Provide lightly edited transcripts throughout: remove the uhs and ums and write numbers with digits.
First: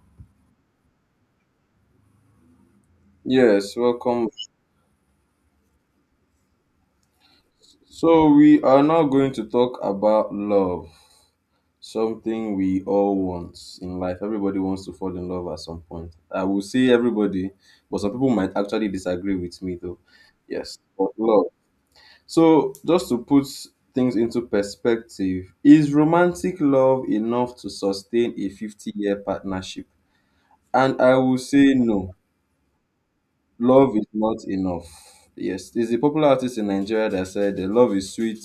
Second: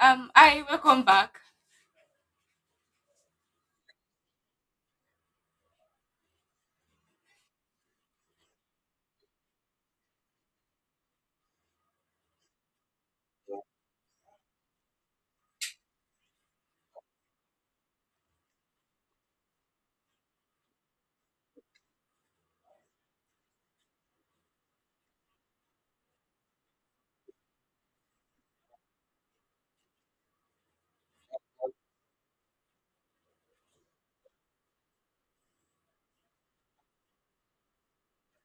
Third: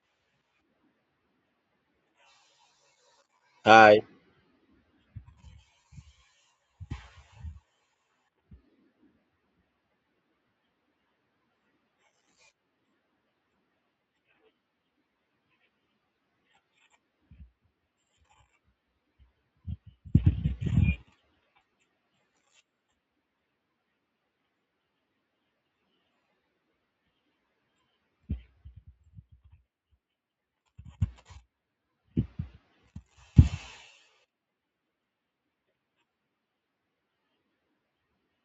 Hi, welcome back. Yes, Hi. welcome. So, we are now going to talk about love, something we all want in life. Everybody wants to fall in love at some point. I will say everybody, but some people might actually disagree with me though. Yes, but love. So, just to put things into perspective, is romantic love enough to sustain a 50-year partnership? And I will say no. Love is not enough. Yes, there's a popular artist in Nigeria that said the love is sweet,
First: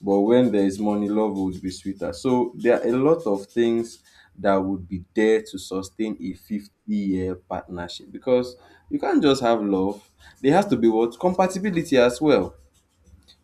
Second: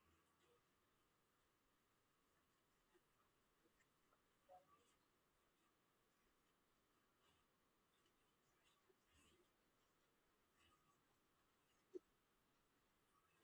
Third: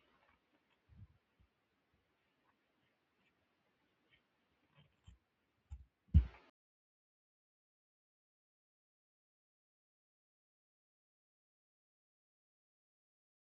but when there is money, love would be sweeter. So there are a lot of things that would be there to sustain a 50-year partnership because you can't just have love. There has to be what compatibility as well.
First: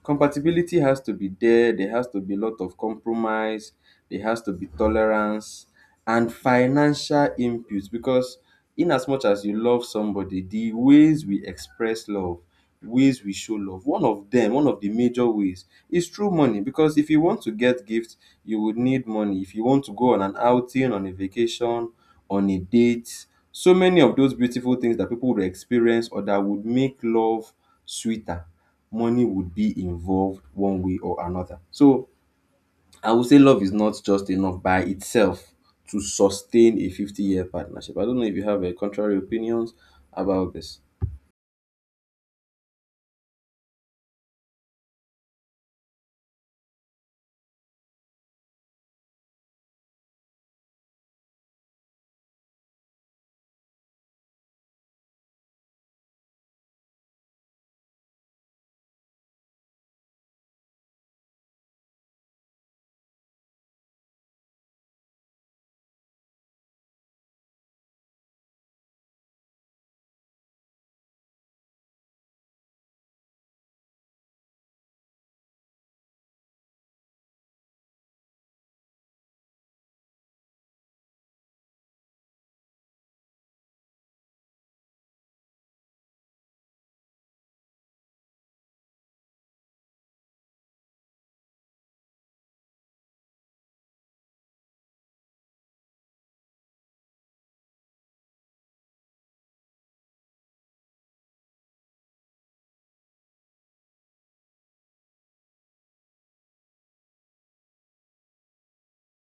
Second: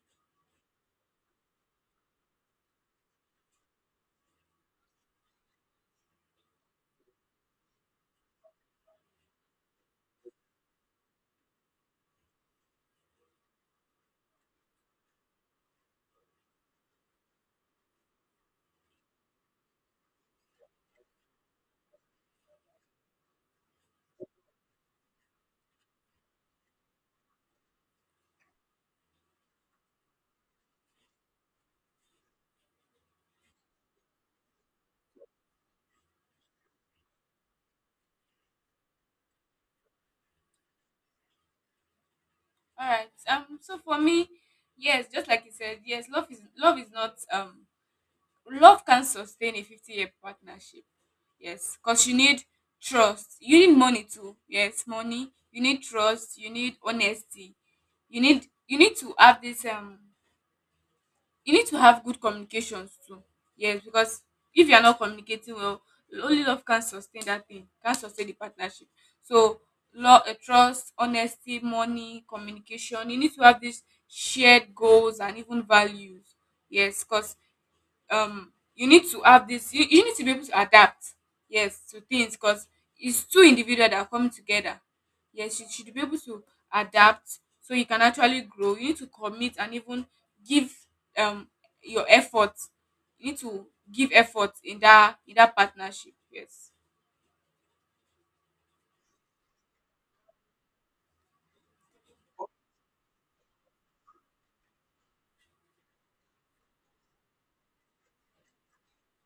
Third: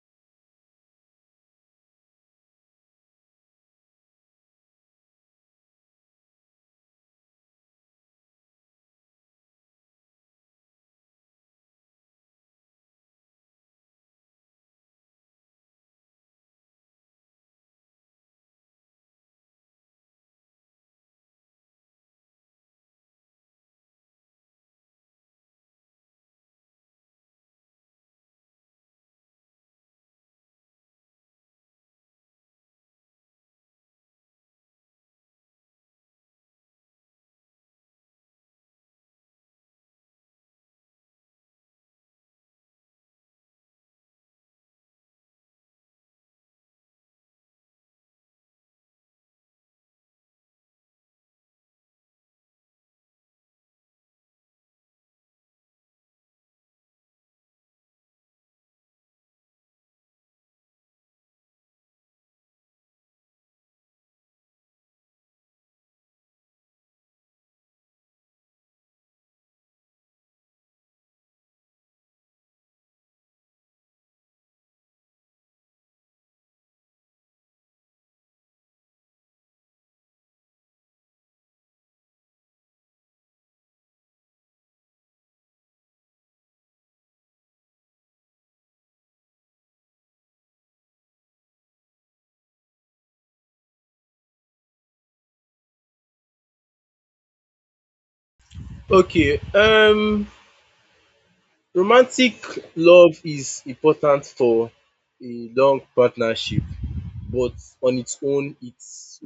Compatibility has to be there, there has to be a lot of compromise, there has to be tolerance and financial input because in as much as you love somebody, the ways we express love ways we show love. One of the major ways is through money because if you want to get gifts, you would need money. If you want to go on an outing, on a vacation, on a date, so many of those beautiful things that people would experience or that would make love sweeter, money would be involved one way or another. So I would say love is not just enough by itself to sustain a 50-year partnership. I don't know if you have a contrary opinions about this. All right. So for me, yes, just like you said, yes, love is not love can sustain a 50 year partnership. Yes, because you need trust. You need money too. Yes, money. You need trust. You need honesty. You need to have this you need to have good communications too. Yes, because if you are not communicating well, only love can sustain that thing, can sustain the partnership. So, love, trust, honesty, money, communication. You need to have these shared goals and even values. Yes, because you need to have you need to be able to adapt, yes, to things because it's two individuals that are coming together, yes, you should be able to adapt so you can actually grow. You need to commit and even give, um your effort. You need to give effort in that partnership, yes. Okay, romantic love is important for a long partnership, but on its own it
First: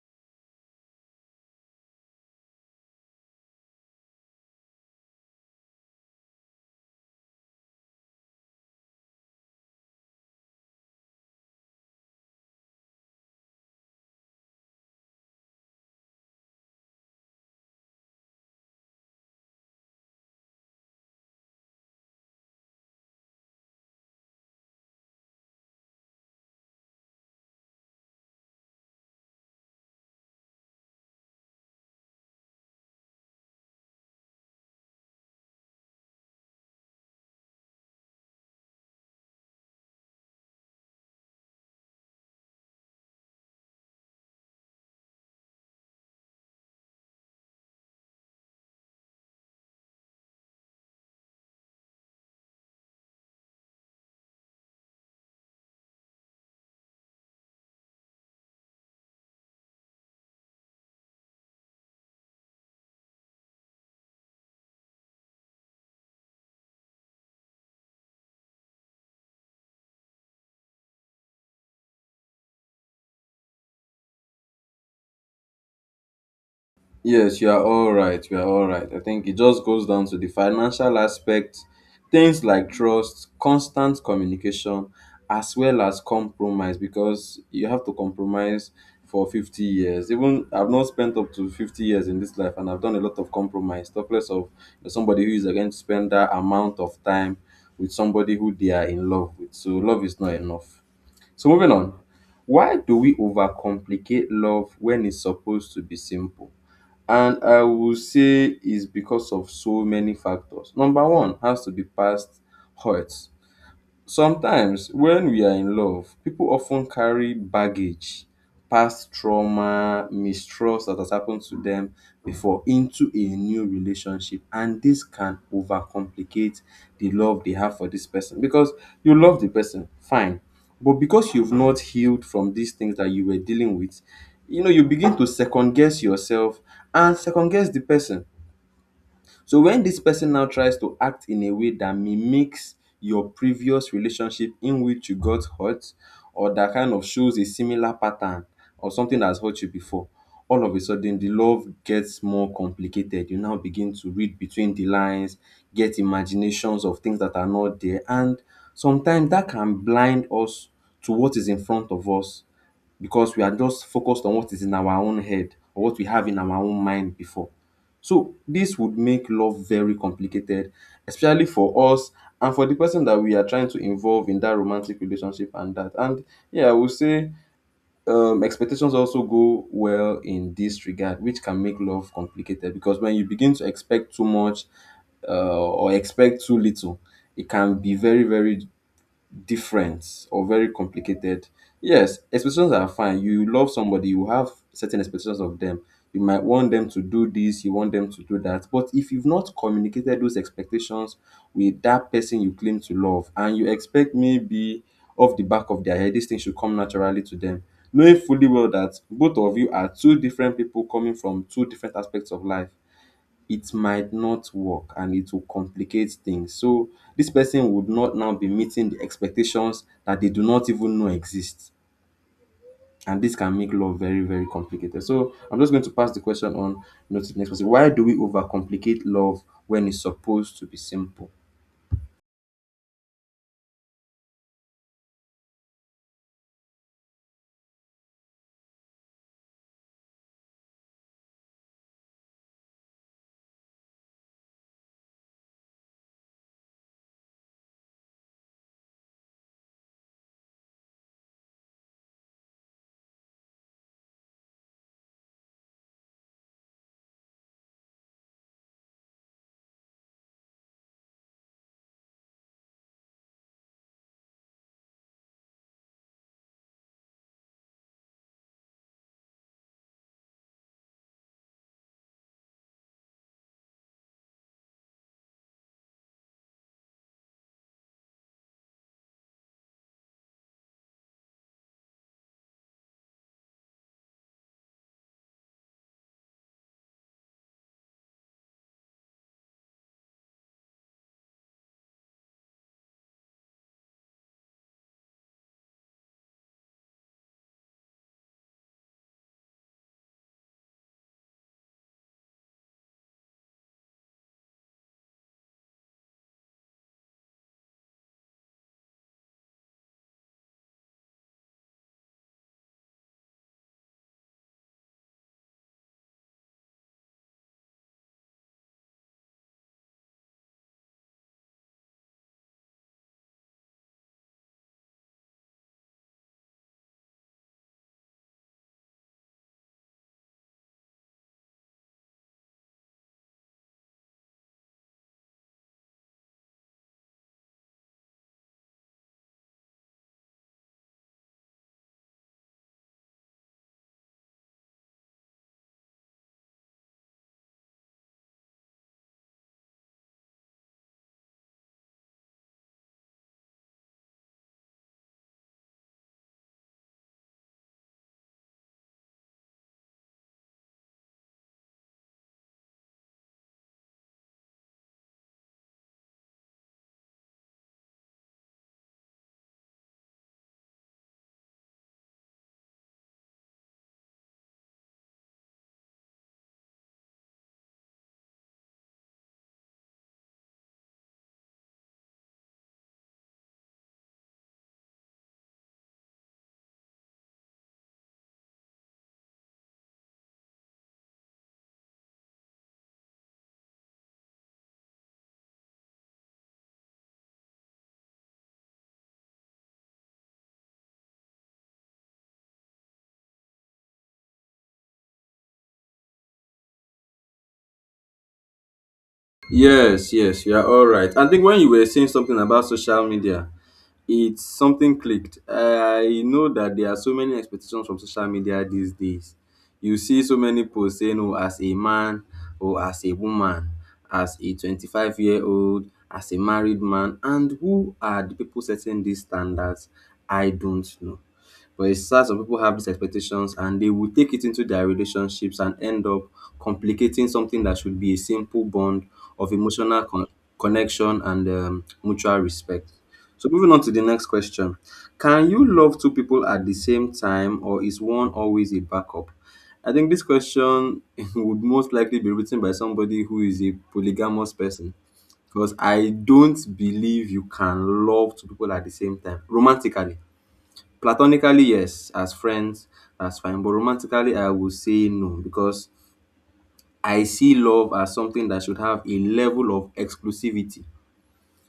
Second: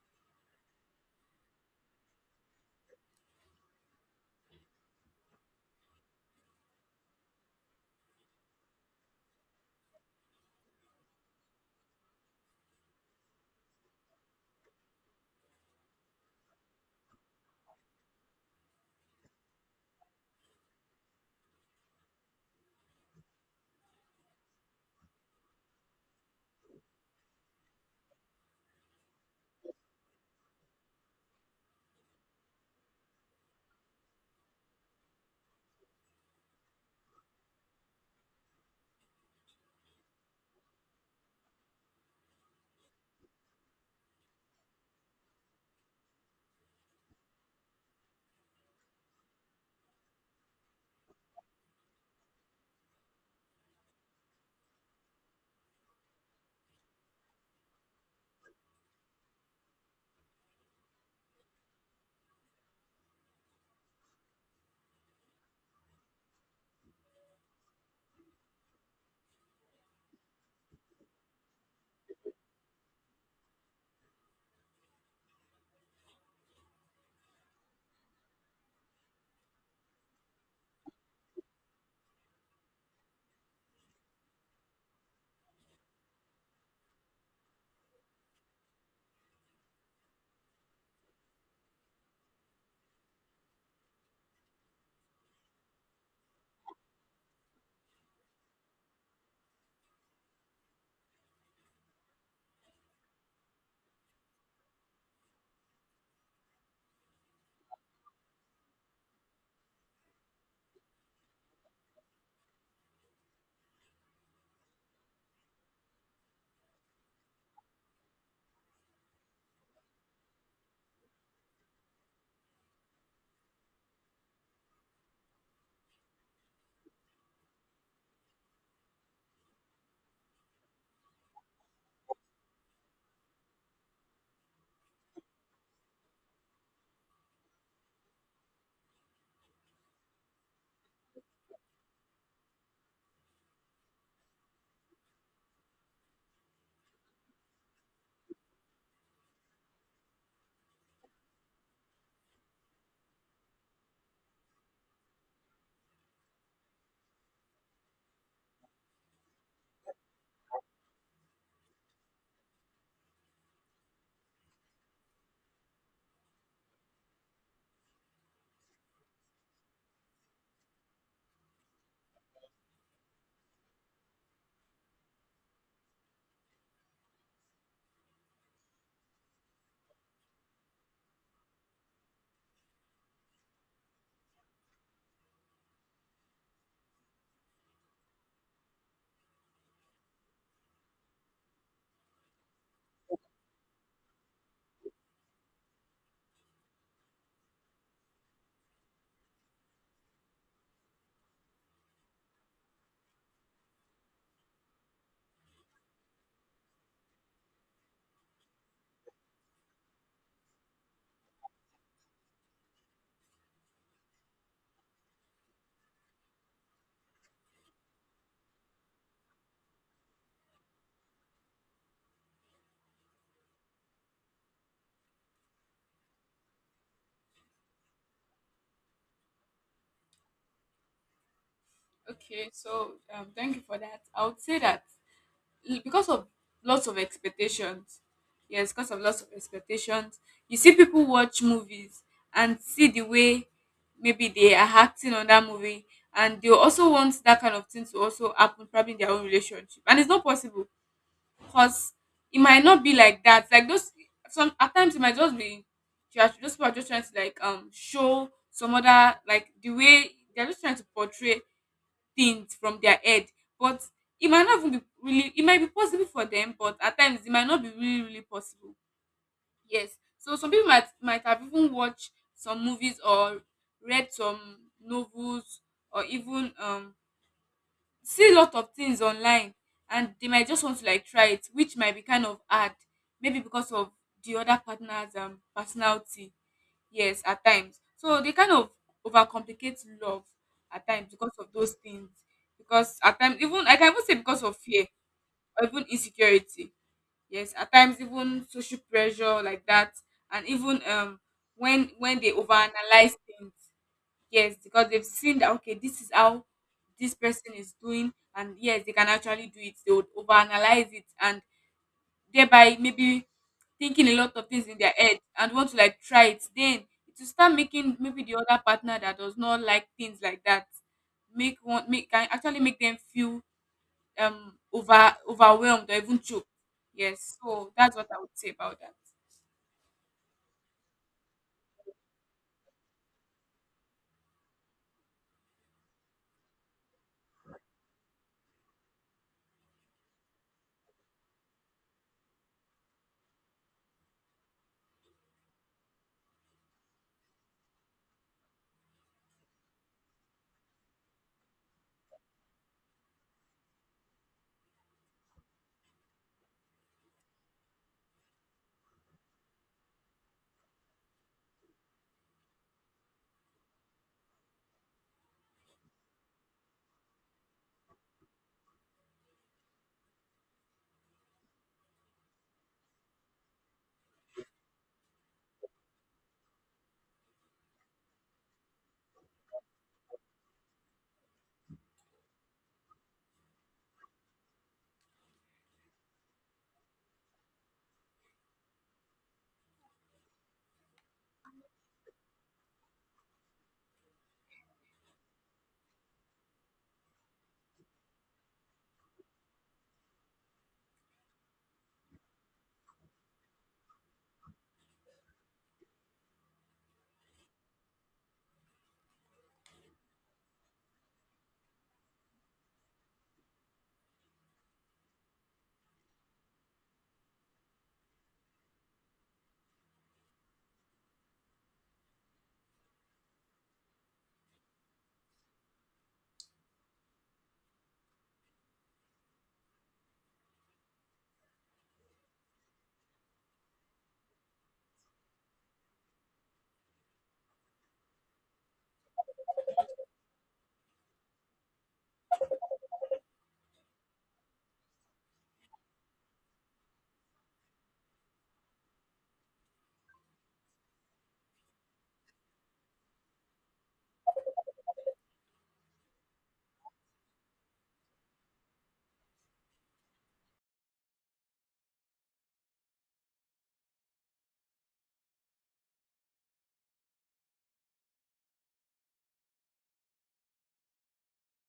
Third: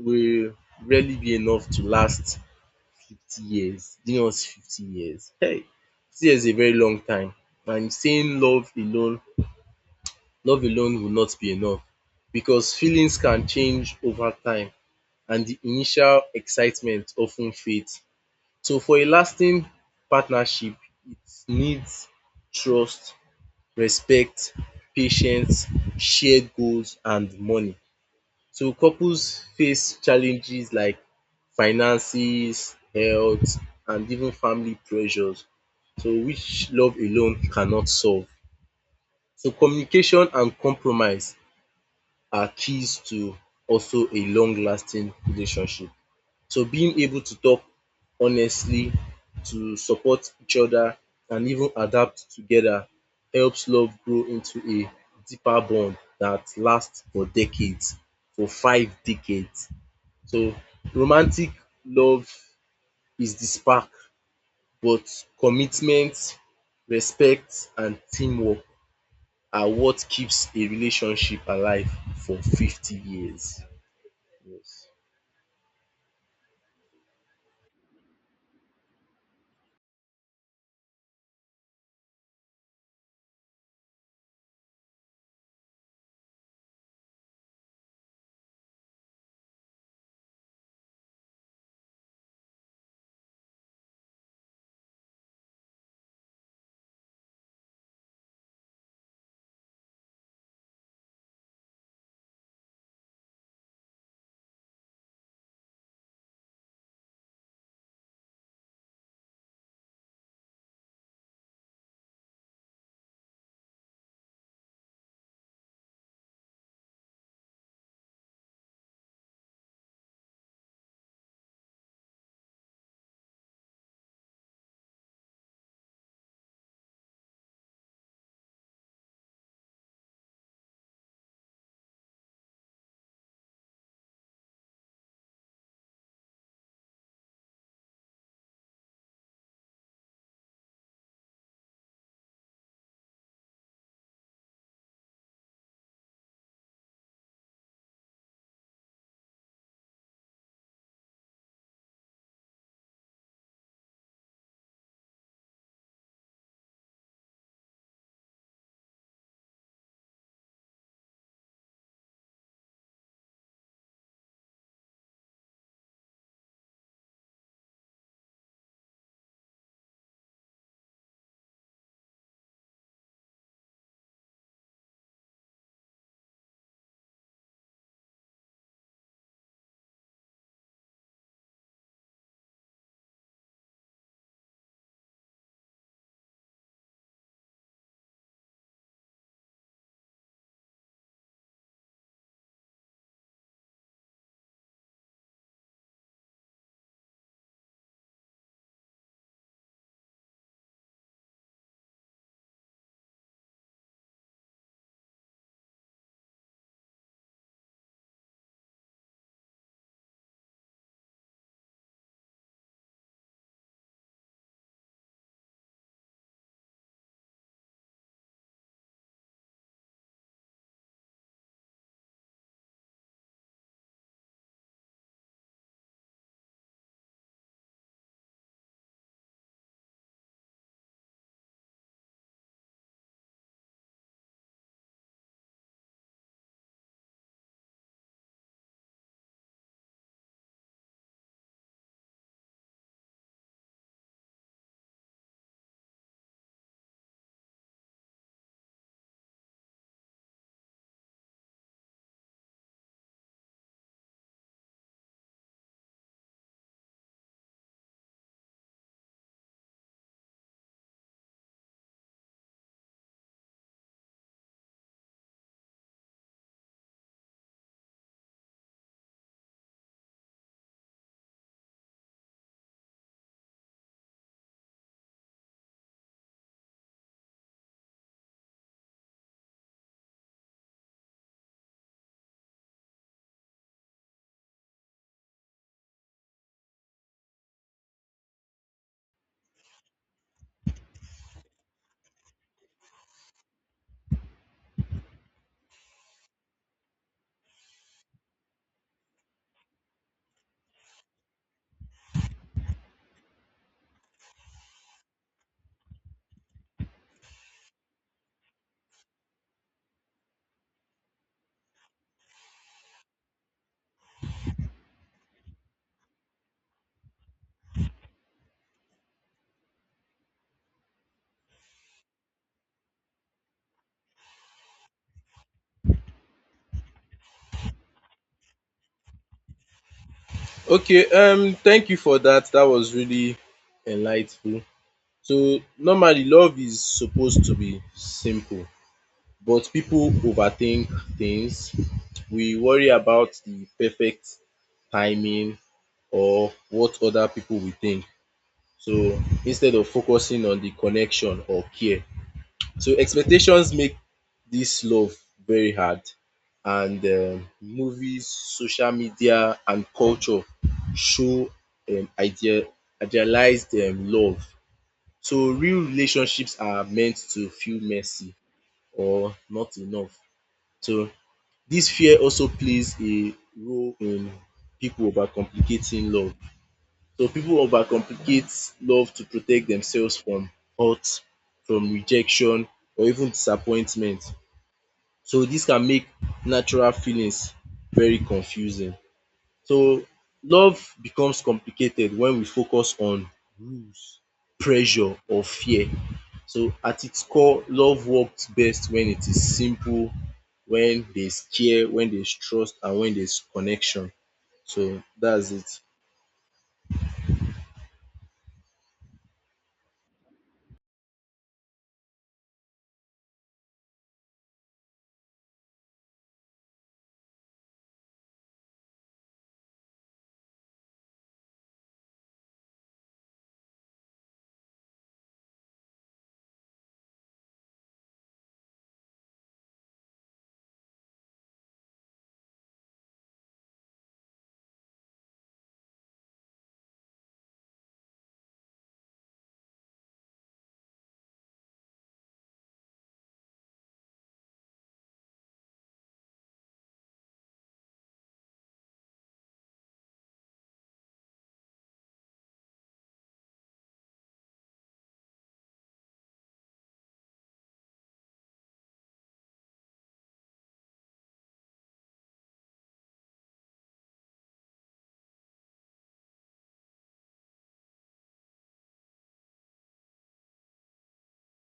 will rarely be enough to last 50 years. Do you know what's 50 years? Hey, 50 years is a very long time, and saying love alone will not be enough because feelings can change over time and the initial excitement often fades. So for a lasting partnership, it needs trust, respect, patience, shared goals and money. So couples face challenges like finances, health and even family pressures, so which love alone cannot solve. So communication and compromise are keys to also a long lasting relationship. So being able to talk honestly, to support each other and even adapt together helps love grow into a deeper bond that lasts for decades, for 5 decades. So romantic love is the spark, but commitment, respect and teamwork are what keeps a relationship alive for 50 years. Yes, you are all right. You are all right. I think it just goes down to the financial aspect, things like trust, constant communication, as well as compromise, because you have to compromise for 50 years. Even I've not spent up to 50 years in this life, and I've done a lot of compromise, talk less of somebody who is going to spend that amount of time with somebody who they are in love with. So, love is not enough. So, moving on. Why do we overcomplicate love when it's supposed to be simple? And I will say it's because of so many factors. Number one has to be past hurts. Sometimes, when we are in love, people often carry baggage, past trauma, mistrust that has happened to them before into a new relationship. And this can overcomplicate the love they have for this person because you love the person, fine. But because you've not healed from these things that you were dealing with, you know, you begin to second guess yourself and second guess the person so when this person now tries to act in a way that mimics your previous relationship in which you got hurt or that kind of shows a similar pattern or something that's hurt you before, all of a sudden the love gets more complicated. You now begin to read between the lines, get imaginations of things that are not there, and sometimes that can blind us to what is in front of us because we are just focused on what is in our own head or what we have in our own mind before. So this would make love very complicated especially for us and for the person that we are trying to involve in that romantic relationship and that. And yeah, I would say expectations also go well in this regard, which can make love complicated because when you begin to expect too much or expect too little, it can be very, very different or very complicated. Yes, expectations are fine. You love somebody, you have certain expectations of them. You might want them to do this, you want them to do that. But if you've not communicated those expectations with that person you claim to love, and you expect maybe off the back of their head, this thing should come naturally to them, knowing fully well that both of you are two different people coming from two different aspects of life it might not work and it will complicate things. So this person would not now be meeting the expectations that they do not even know exist. And this can make love very, very complicated. So I'm just going to pass the question on you know, to the next person. Why do we overcomplicate love when it's supposed to be simple? Okay, so thank you for that. I would say that, because of lots of expectations. Yes, because of lots of expectations, you see people watch movies and see the way maybe they are acting on that movie, and they also want that kind of thing to also happen probably in their own relationship, and it's not possible because it might not be like that. Like those, some at times it might just be, those people are just trying to, like, show some other, like the way they're just trying to portray things from their head. But it might not even be really, it might be possible for them, but at times it might not be really, really possible. Yes. So some people might have even watched some movies, or read some novels, or even, see a lot of things online, and they might just want to, like, try it, which might be kind of hard, maybe because of the other partner's, personality. Yes, at times, so they kind of overcomplicate love at times because of those things. Because at times, even I can even say because of fear or even insecurity. Yes, at times, even social pressure like that, and even, when they overanalyze things. Yes, because they've seen that, okay, this is how this person is doing, and yes, they can actually do it. They would overanalyze it and thereby maybe thinking a lot of things in their head and want to, like, try it. Then it will start making maybe the other partner that does not like things like that, make one make can actually make them feel, overwhelmed or even choked. Yes, so that's what I would say about that. Okay, thank you for that. That was really enlightful. So normally love is supposed to be simple, but people overthink things. We worry about the perfect timing or what other people will think. So instead of focusing on the connection or care. So expectations make this love very hard, and movies, social media and culture show um idea idealized love. So real relationships are meant to feel messy or not enough. So this fear also plays a role in people overcomplicating love. So people overcomplicate love to protect themselves from hurt, from rejection or even disappointment. So this can make natural feelings very confusing. So love becomes complicated when we focus on rules, pressure or fear. So at its core, love works best when it is simple, when there is care, when there is trust and when there is connection. So that's it. Yes, yes, you are all right. I think when you were saying something about social media, it's something clicked. I know that there are so many expectations from social media these days. You see so many posts saying, oh, as a man, or as a woman, as a 25-year-old, as a married man. And who are the people setting these standards? I don't know. But it's sad some people have these expectations and they will take it into their relationships and end up complicating something that should be a simple bond of connection and mutual respect. So moving on to the next question. Can you love two people at the same time or is one always a backup? I think this question would most likely be written by somebody who is a polygamous person because I don't believe you can love two people at the same time romantically. Platonically, yes, as friends, that's fine. But romantically, I would say no because I see love as something that should have a level of exclusivity.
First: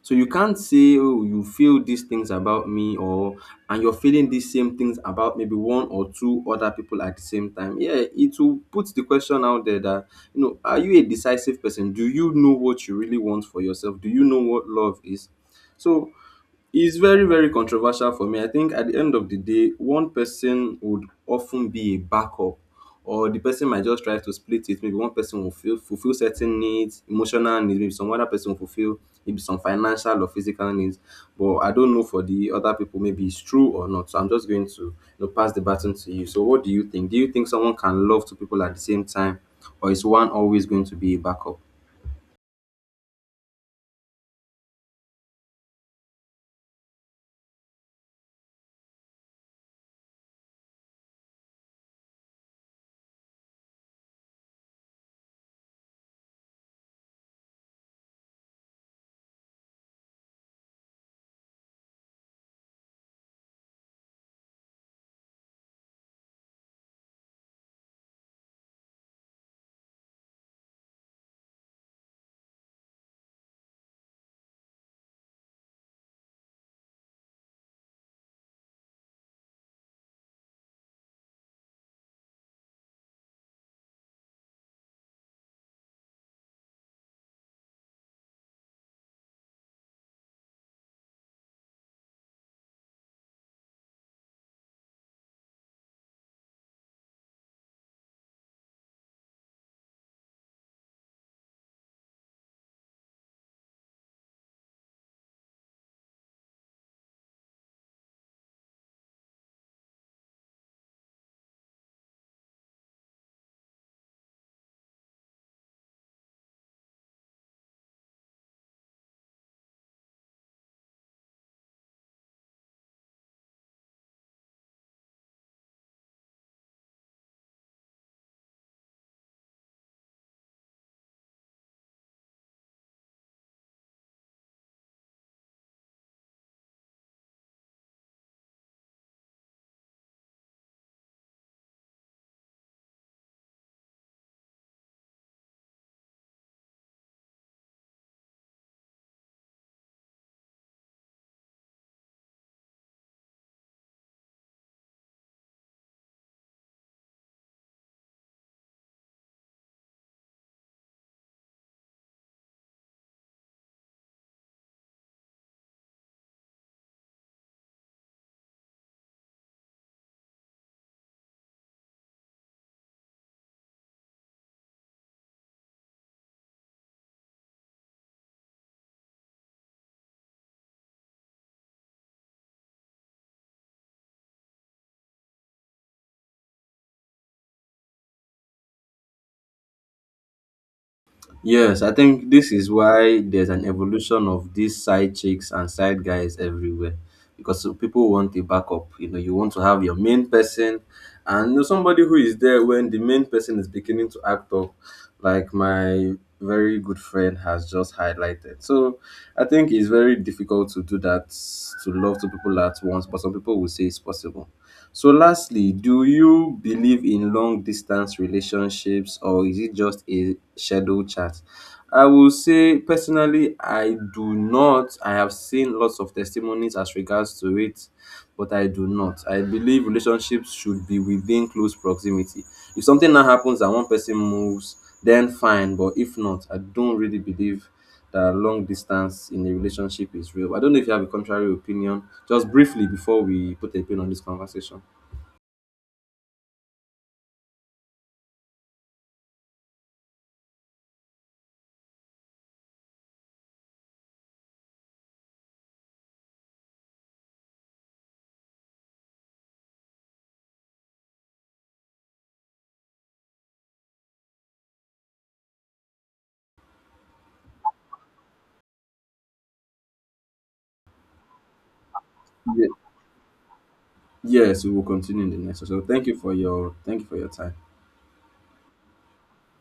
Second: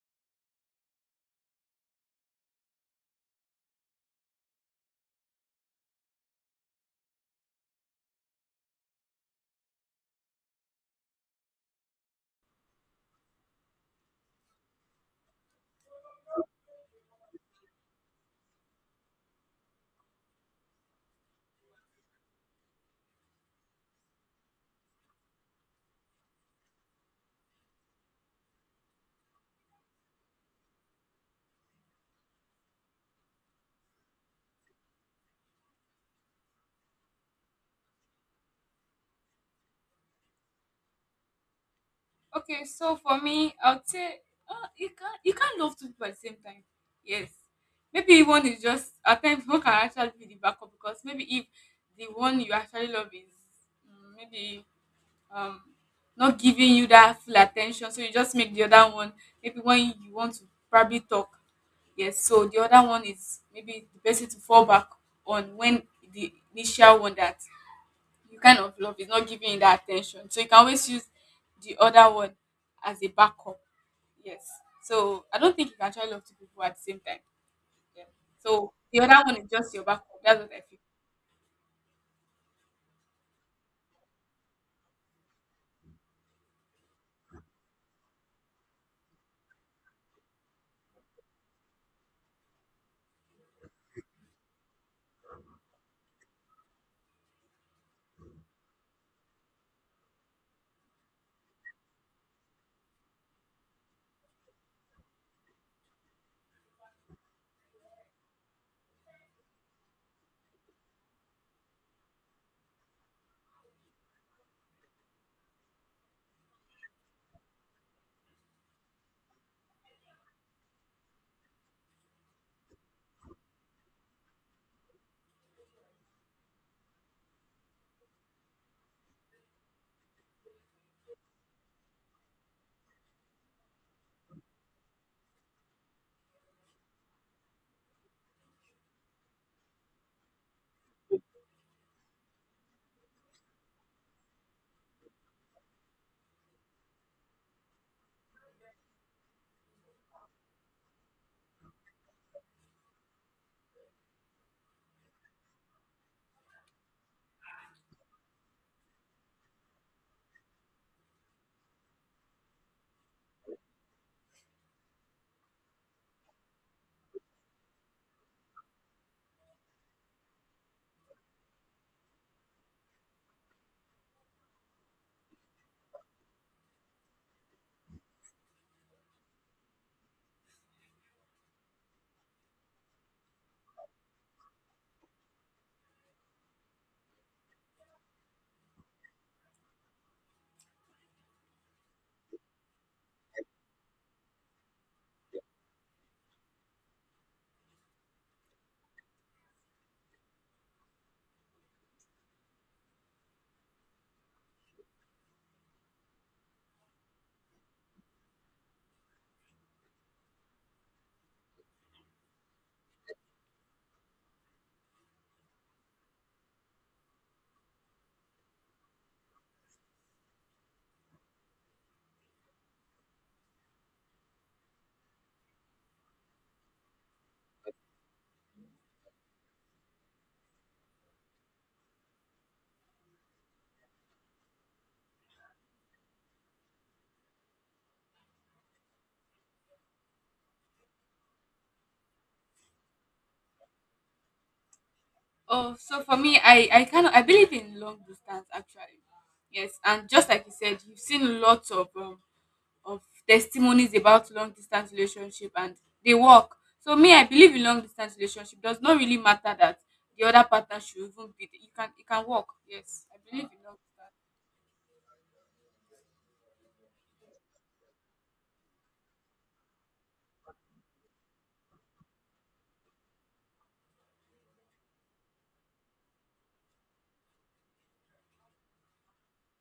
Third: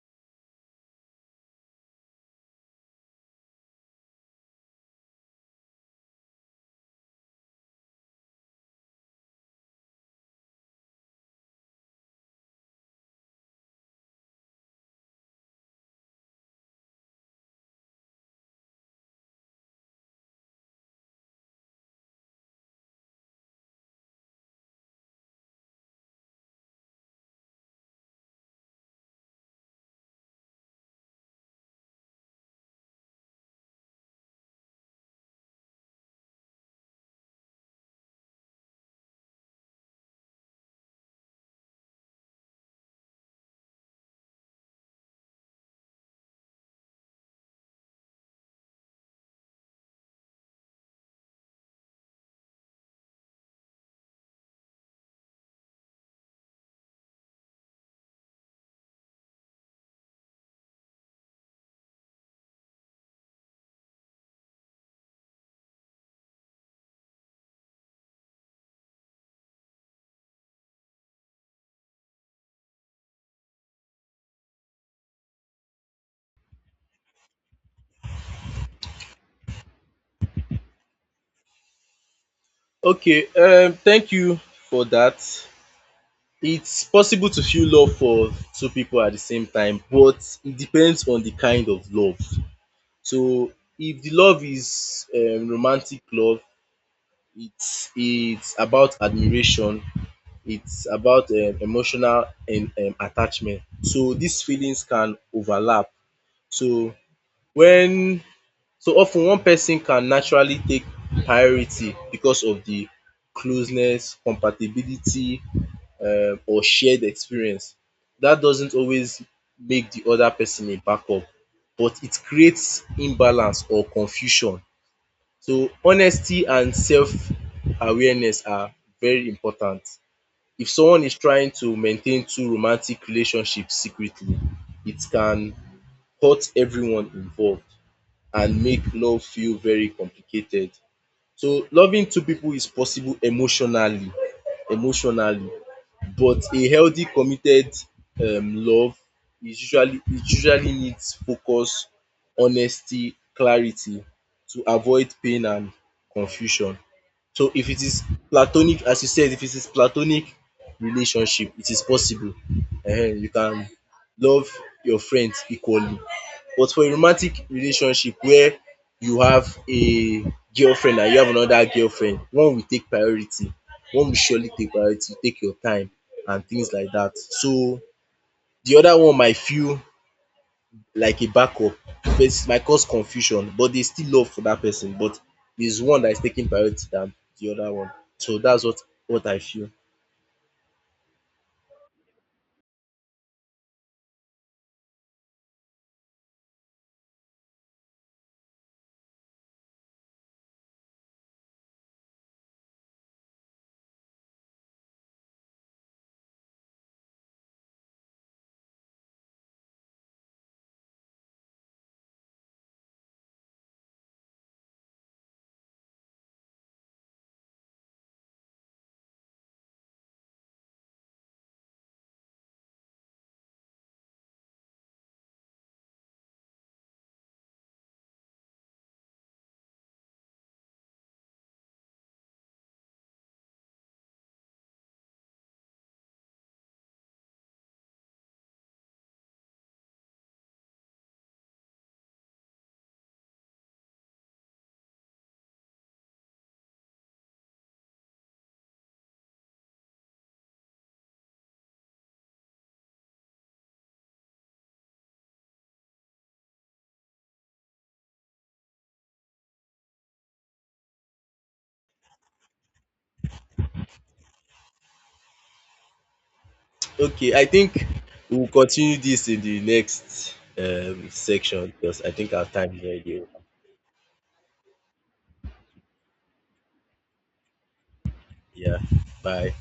So you can't say, oh, you feel these things about me, or and you're feeling these same things about maybe one or two other people at the same time. Yeah, it will put the question out there that, you know, are you a decisive person? Do you know what you really want for yourself? Do you know what love is? So it's very, very controversial for me. I think at the end of the day, one person would often be a backup, or the person might just try to split it. Maybe one person will feel, fulfill certain needs, emotional needs, maybe some other person will fulfill maybe some financial or physical needs. But I don't know for the other people, maybe it's true or not. So I'm just going to you know, pass the baton to you. So, what do you think? Do you think someone can love two people at the same time, or is one always going to be a backup? Okay, so for me, I would say, you can't love two people at the same time. Yes, maybe one is just, at times one can actually be the backup, because maybe if the one you actually love is, maybe, um not giving you that full attention, so you just make the other one, maybe when you want to probably talk. Yes, so the other one is maybe the person to fall back on when the initial one that you kind of love is not giving you that attention. So you can always use the other one as a backup. Yes. So I don't think you can try love two people at the same time. Yeah. So the other one is just your backup. That's what I feel. Okay, thank you for that. It's possible to feel love for two people at the same time, but it depends on the kind of love. So if the love is romantic love, it's about admiration, it's about emotional and attachment. So these feelings can overlap. So when so often one person can naturally take priority because of the closeness, compatibility or shared experience. That doesn't always make the other person a backup, but it creates imbalance or confusion. So honesty and self-awareness are very important. If someone is trying to maintain two romantic relationships secretly, it can hurt everyone involved and make love feel very complicated. So loving two pipu is possible emotionally, but a healthy committed love is usually it usually needs focus, honesty, clarity to avoid pain and confusion. So if it is platonic, as you said, if it is platonic relationship it is possible, you can love your friends equally. But for a romantic relationship where you have a girlfriend and you have another girlfriend, one will take priority, one will surely take priority, take your time and things like dat. So de other one might feel like a backup, it might cause confusion, but dey still love for dat person, but there is one dat is taking priority than de other one. So dats what I feel. Yes, I think this is why there's an evolution of these side chicks and side guys everywhere because so people want a backup. You know, you want to have your main person and you know, somebody who is there when the main person is beginning to act up, like my very good friend has just highlighted. So I think it's very difficult to do that to love two people at once, but some people will say it's possible. So lastly, do you believe in long distance relationships or is it just a shadow chat? I will say personally, I do not. I have seen lots of testimonies as regards to it, but I do not. I believe relationships should be within close proximity. If something now happens and one person moves, then fine. But if not, I don't really believe that long distance in a relationship is real. I don't know if you have a contrary opinion. Just briefly before we put a pin on this conversation. Oh, so for me, I kind of, I believe in long distance actually. Yes, and just like you said, you've seen lots of, of testimonies about long distance relationship, and they work. So me, I believe in long distance relationship. Does not really matter that the other partner should even be there. You can, it can work. Yes, I believe in long. Okay, I think we will continue dis in de next section because I think our Ye- time is already over. Yes, we will continue in the next. So thank you for your time. Yeah, bye.